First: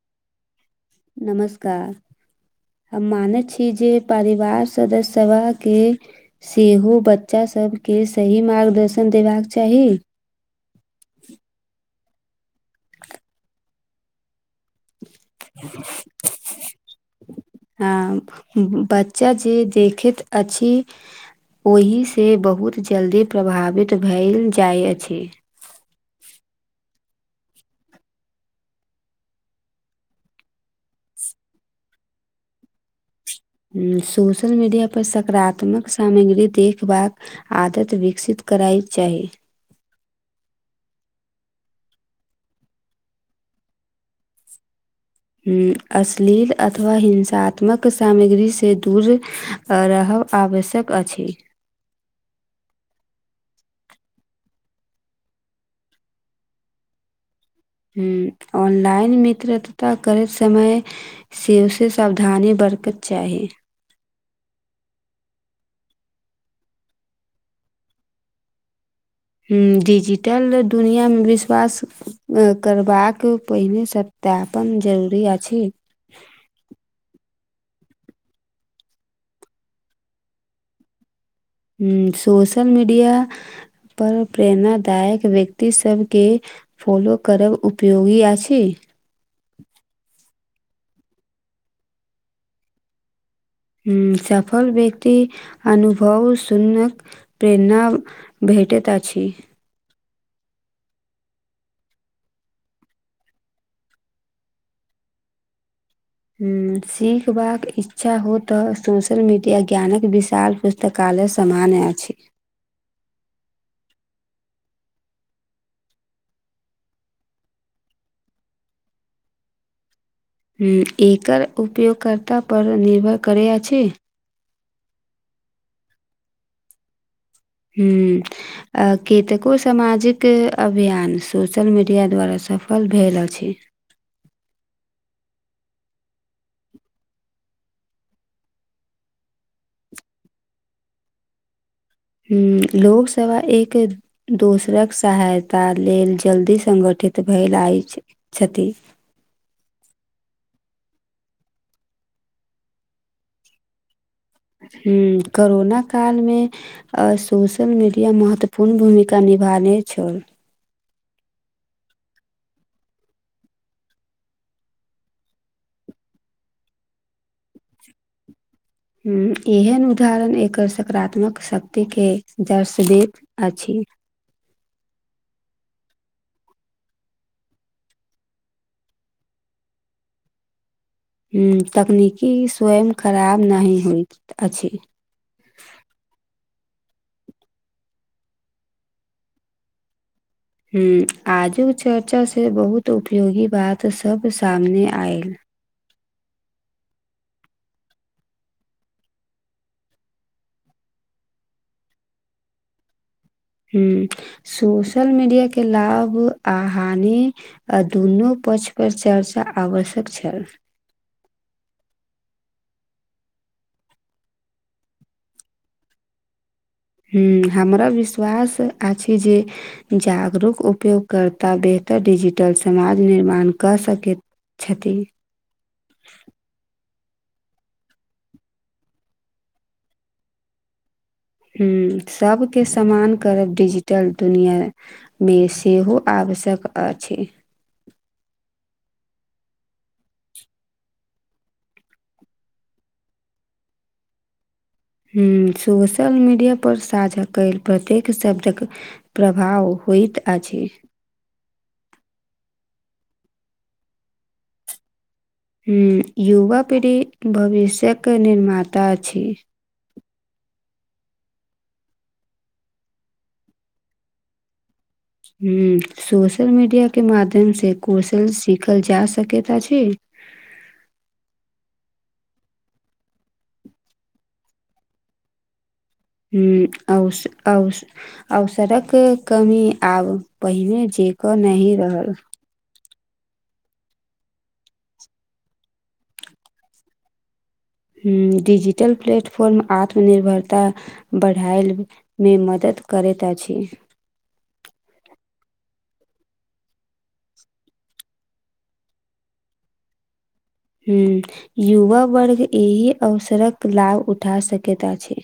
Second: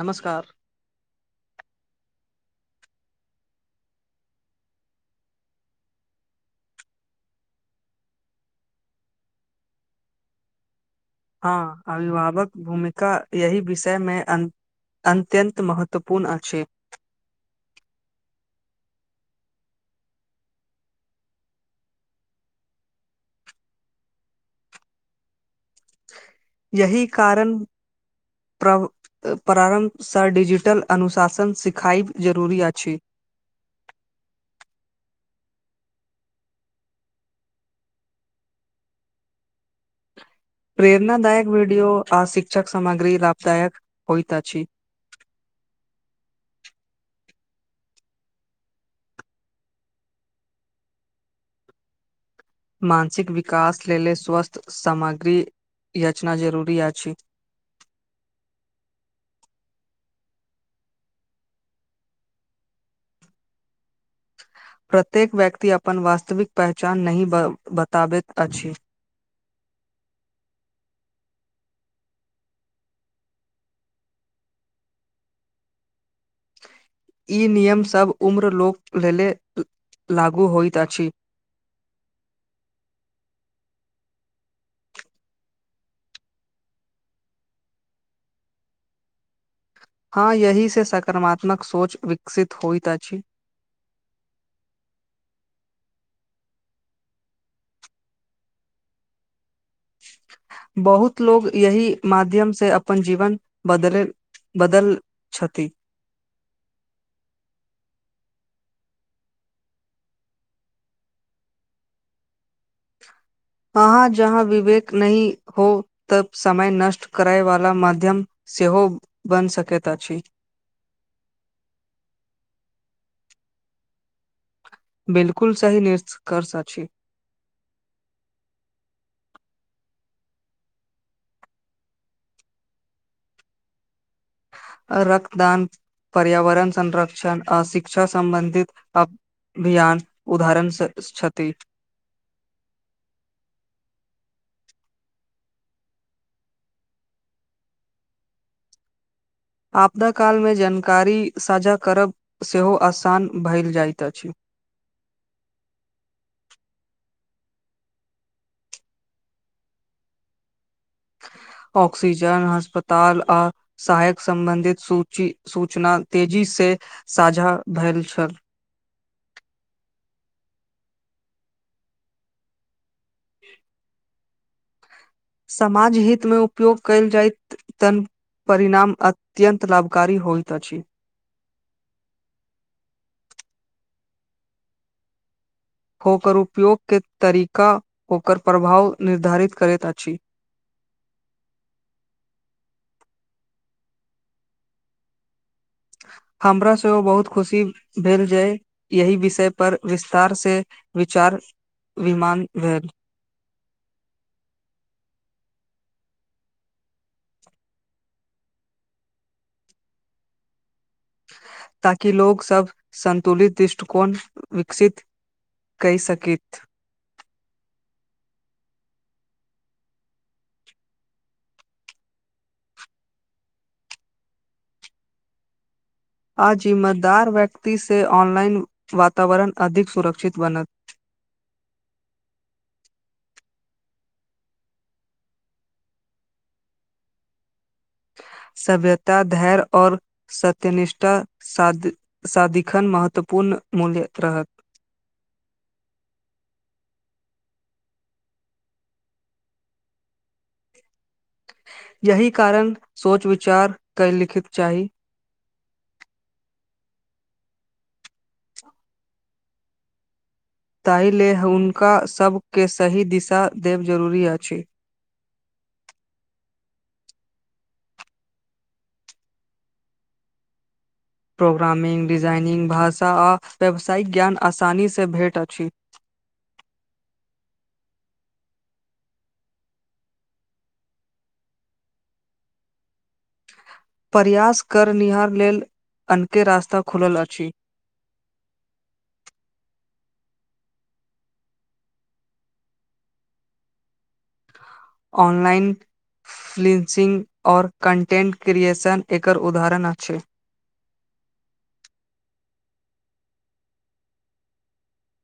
नमस्कार नमस्कार हम माने छी जे परिवार सदस्य सभके सेहो बच्चासभके सही मार्गदर्शन देबाक चाही हँ अभिभावक भूमिका यही विषय मे अन अत्यन्त महत्वपूर्ण अछि हँ बच्चा जे देखैत अछि ओहिसँ बहुत जल्दी प्रभावित भेल जाइत अछि यही कारण प्रारम्भसँ डिजिटल अनुशासन सिखाएब जरुरी अछि सोशल मीडियापर सकारात्मक सामग्री देखबाक आदत विकसित करइ चाही प्रेरणदायक वीडियो आ शिक्षक सामग्री लाभदायक होइत अछि हूंम्म अश्लील अथवा हिंसात्मक सामग्रीसँ दूर रहब आवश्यक अछि मानसिक विकास लेल स्वस्थ सामग्री यचना जरूरी अछि हूंम्म ऑनलाइन मित्रतता करैत समय से ओ से सावधानी बरतत चाही प्रत्येक व्यक्ति अपन वास्तविक पहचान नहि बताबैत अछि हूंम्म डिजिटल दुनियाँमे विश्वास करबाक पहिनेसँ सत्यापन जरूरी अछि ई नियम सब उम्र लोक लेले लागू होइत अछि हूंम्म सोशल मीडिया पर प्रेरणादायक व्यक्ति सबके फॉलो करब उपयोगी अछि हँ यही से सकारात्मक सोच विकसित होइत अछि। हूंम्म सफल व्यक्ति अनुभव सुनक प्रेरणा भेटेैत अछि बहुत लोग यही माध्यम से अपन जीवन बदलैत बदल छति हूंम्म सिखबाक इच्छा हो तऽ सोशल मीडिया ज्ञानक विशाल पुस्तकालय सामाने अछि हाँ हाँ जहाँ विवेक नहि हो तब समय नष्ट करय वाला माध्यम सेहो बन सकैत अछि। एकर उपयोगकर्ता पर निर्भर करै अछि बिलकुल सही निष्कर्ष अछि हूंम्म कतेको सामाजिक अभियान सोशल मीडिया द्वारा सफल भेल अछि। रक्तदान पर्यावरण संरक्षण आ शिक्षा सम्बन्धित अभियान उदाहरण छथि हूंम्म लोकसवा एक दोसरक सहायता लेल जल्दी संगठित भेल आयल छथि आपदा कालमे जानकारी साझा करब सेहो आसान भइल जाइत अछि। हूंम्म करोना कालमे आ सोशल मीडिया महत्वपूर्ण भूमिका निभाने छौ ऑक्सीजन अस्पताल आ सहायक सम्बन्धित सूची सूचना तेजी से साझा भेल छल हूंम्म एहन उदाहरण एकर सकारात्मक शक्तिके जर्श देत अछि। समाज हित मे उपयोग कयल जाइत तन परिणाम अत्यन्त लाभकारी होइत अछि। हूँ तकनीकी स्वयं खराब नहि होइत अछि ओकर उपयोगकेँ तरीका ओकर प्रभाव निर्धारित करैत अछि। ह्म आजुक चर्चासँ बहुत उपयोगी बात सभ सामने आयल हमरा सेहो बहुत खुशी भेलऽ जेय यहि विषय पर विस्तार से विचार विमान भेल सोशल मीडिया के लाभ आ हानि आ दुनू पक्ष पर चर्चा आवश्यक छै ताकि लोको सभ संन्तुलित दृष्टिकोण विकसित कै सकैत। हु, हमरा विश्वास अछि जे जागरूक उपयोगकर्ता बेहतर डिजिटल समाज निर्माण कऽ सकैत क्षति। आ जिम्मेदार व्यक्ति सँ ऑनलाइन वातावरण अधिक सुरक्षित बनत हूँ सभकेँ सम्मान करब डिजिटल दुनिआँ। मे सेहो आवश्यक अछि। सभ्यता धैर्य और सत्य निष्ठा साद सदिखन महत्वपूर्ण मूल्य रहत हू सोशल मीडियापर साझा कयल प्रत्येक शब्दक प्रभाव होइत अछि। यहि कारण सोच विचार के लिखित चाही हूँ, युवा पीढ़ी भविष्य के निर्माता छै ताहि लेलऽ हुनका सभके सही दिशा देब जरूरी अछि हू, सोशल मीडिया के माध्यम से कौशल सीखल जा सकत अछि प्रोग्रामिंगग डिजाइनिरग भाषा आ व्यावसायिक ज्ञान आसानीसँ भेट अछि हू, आओश आओश अवसर कऽ कमी आब पहिने जे क नहि रहल प्रयास करनिहार लेलऽ अनके रास्ता खुल अछि हू, डीजिटल प्लेटफॉर्म आत्मनिर्भरता बढ़ाय मे मदद करैत अछि ऑनलाइन। फलिन्सिंग ओर कन्टेन्ट क्रिएशन एकर उदाहरण अछि। हूँ, युवा वर्ग एहि अवसरक लाभ उठा सकैत अछि।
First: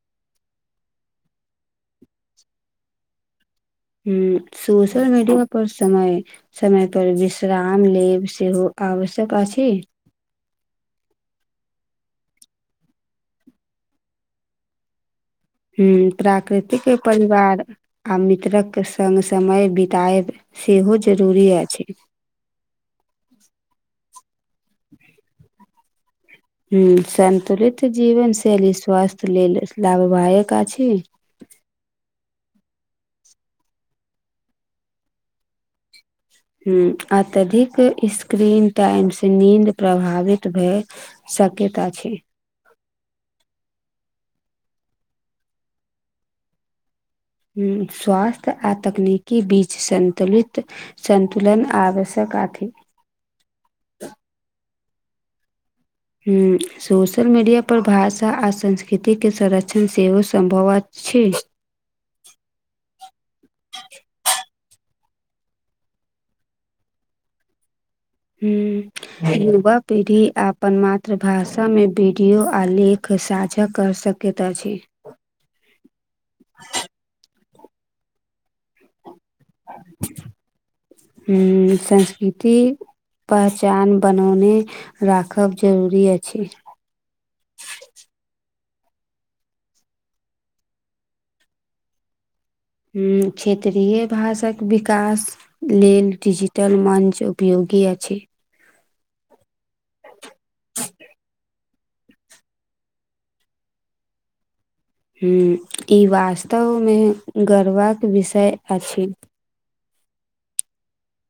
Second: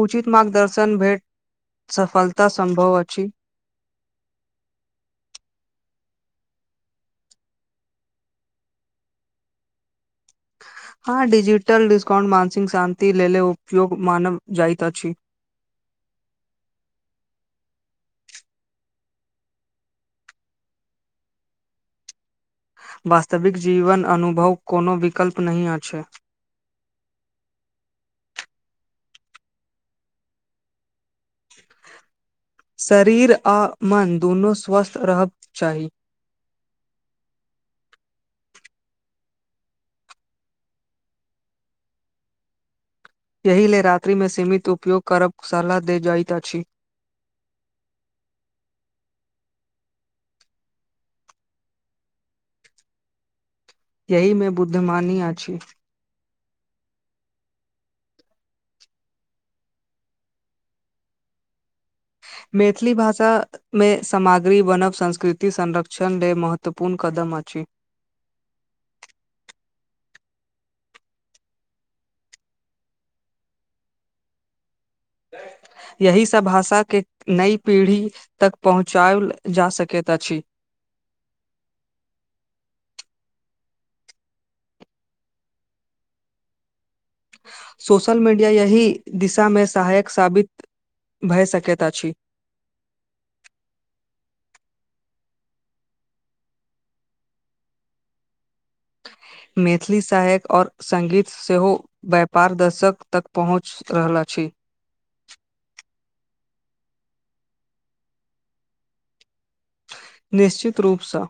उचित मार्गदर्शन भेट सफलता सम्भव अछि। हू सोशल मीडिया पर समय समय पर विश्राम लेब सेहो आवश्यक छै। ह, डिजिटल डिस्काउंट मानसिक शान्ति लेल उपयोग मानब जाइत अछि हू, प्राकृतिक परिवार आ मित्रक संघ समय बितएब सेहो जरूरी अछि वास्तविक जीवन अनुभव कोनो विकल्प नहि अछि हू संतुलित जीवन शैली स्वास्थ लेलऽ लाभवायक अछि शरीर आ मन दुनू स्वस्थ रह कऽ चाही ह्म अत्यधिक स्क्रीन टाइमसँ नीन्द प्रभावित भऽ शक्यत छै। एहि लेलऽ रात्रिमे सीमित उपयोग करब सलाह दे जाइत अछि। स्वास्थ्य आ तकनीकि बीच संन्तुलित सन्तुलन आवश्यक अछि। यहीमे बुद्धमानी अछि। हूँ, सोशल मीडिया पर भाषा आ संस्कृति के संरक्षण सेहो सम्भवत छै। मैथिली भाषा। मे सामग्री बन ब संस्कृति संरक्षण ले महत्वपूर्ण कदम अछि। हूँ। युवा पीढ़ी अपन मातृभाषामे वीडियो आ लेख साझा कऽ सक केतऽ छी। यही सभ भाषाके नई पीढ़ी। तक पहुँचायलऽ जा सकैत अछि। हू, संस्कृति। पहचान बनौ राखब जरूरी अछि। सोशल मीडिया यहि दिशा मे सहायक साबित भऽ सकता छी हू क्षेत्रीय भाषाके विकास लेलऽ डिजिटल मञ्च उपयोगी अ छै मैथिली सहायक ओर संगीत सेहो व्यापार दशकऽ तक पहुँच रहल अछि हू, ई वास्तवमे गर्वक विषय अछि। निश्चित रूपसँ।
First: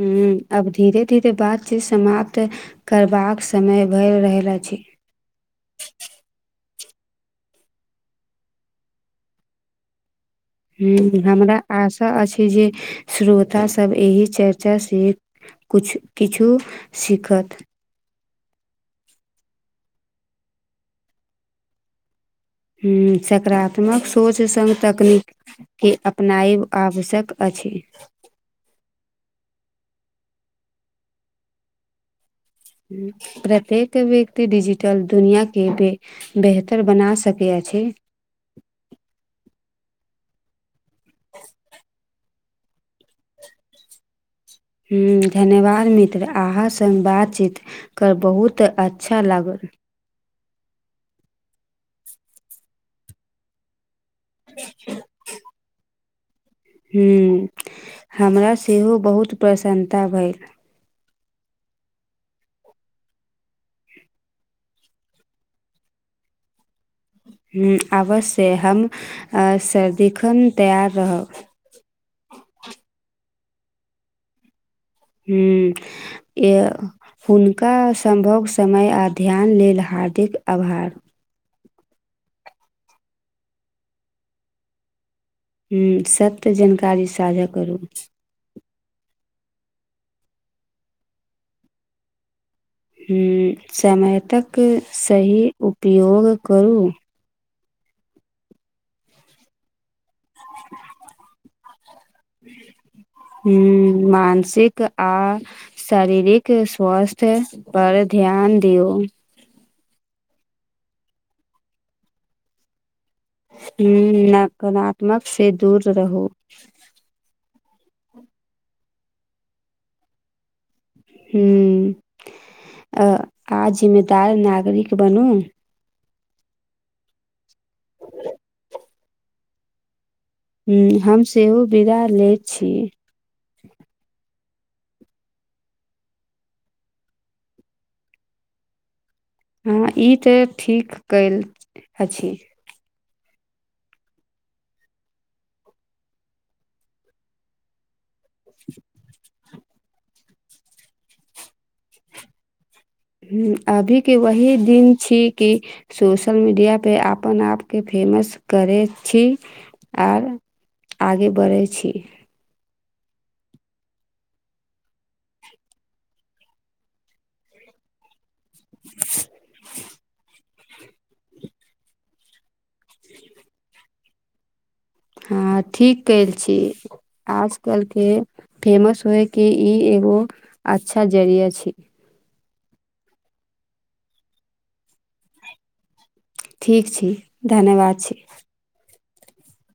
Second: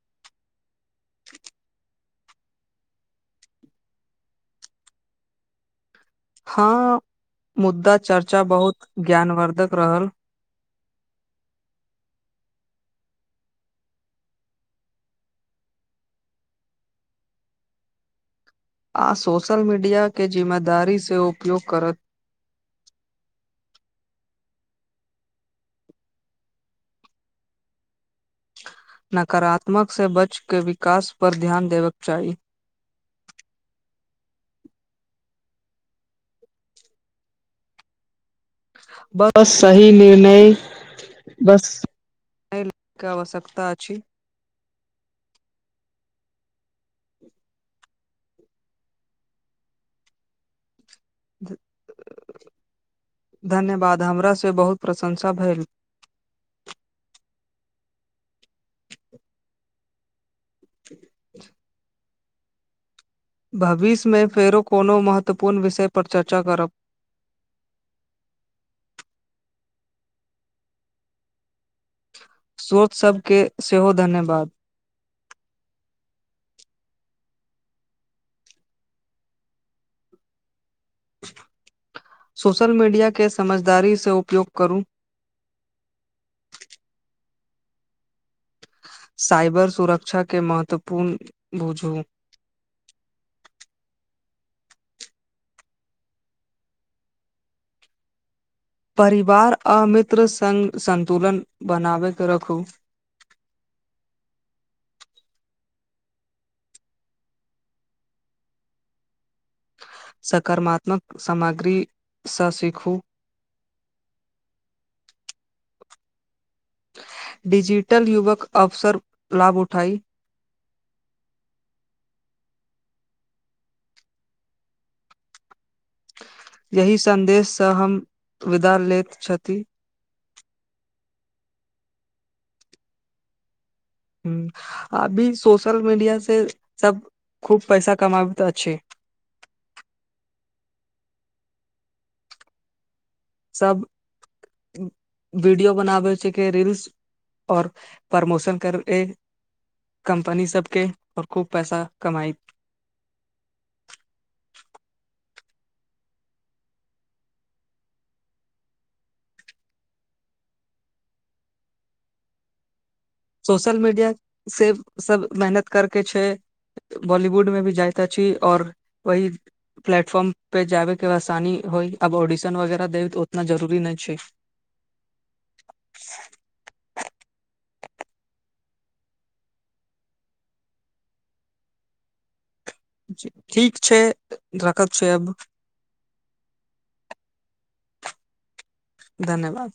हू, अब धीरे धीरे बात चीत समाप्त करबाक समय भरि रहल अछि। हँ, मुद्दा चर्चा बहुत ज्ञानवर्ध कऽ रहल हू, हमरा आशा अछि जे श्रोता सभ एहि चर्चा से कुछु किछु सीखतऽ आ सोशल मीडियाकेँ जिम्मेदारी से उपयोग करत ह सकारात्मक सोच संघ तकनीक के अपनायब आवश्यक अछि। नकारात्मकसँ बच के विकास पर ध्यान देबेके चाही प्रत्येक व्यक्ति डिजिटल दुनिया के भ बेहतर बना सकै अछि। बस, सही निर्णय बस। के आवश्यकतऽ अछि हू, धन्यवाद मित्र अहाँसँ बातचीत कर बहुत अच्छा लागल धन्यवाद हमरा सँ बहुत प्रशंसा भेल हू, हमरा सेहो बहुत प्रसन्नता भेल [inaudible] भविष्य मे फेरो कोनो महत्वपूर्ण विषय पर चर्चा करब आवश्यक हम सदिखन तैयार रहब स्रोत सभके सेहो धन्यवाद हू। या हुनका सम्भव समय आ ध्यान लेलऽ हार्दिक आभार सोशल मीडियाकेँ समझदारी से उपयोग करू हूँ सभ त जानकारी साझा करू साइबर सुरक्षा के महत्वपूर्ण बुझ समयतकऽ सही उपयोग करू परिवार आ मित्र संग संन्तुलन बनाबैके राखू हूँ मानसिक आ शारीरिक स्वास्थ्य पर ध्यान दियो सकारात्मक सामग्रीसँ सीखू हं नकारात्मक से दूर रहू डीजिटल युवक अवसर लाभ उठाई हं आ जिम्मेदार नागरिक बनू यही सन्देशसँ हम विदा लेैत छथि हं हम सेहो बिदा लैत छी हं अभी सोशल मीडिया से सब खूब पैसा कमाबैत त छै हँ ई तऽ ठीक कइल अछी सब वीडियो बनाबे छै की रील्स और प्रमोशन करे कम्पनी सब के और खूब पैसा कमाई हूँ अभी के वही दिन छी की सोशल मीडिया पे अपन आपके फेमस करय छी आर आगे बढ़ैत छी सोशल मीडिया से सब मेहनत करके छै बॉलीवुड में भी जायत अछि आऔर वही प्लेटफॉर्म पे जाबे के आसानी होइ अब ऑडिशन वगैरह देब तऽ ओतना जरूरी नइ छै हँ ठीक कल छी आज कल के फेमस होए के ई एगो अच्छा जरिया छय ठीक छय रखत छय अब ठीक छी धन्यवाद छी धन्यवाद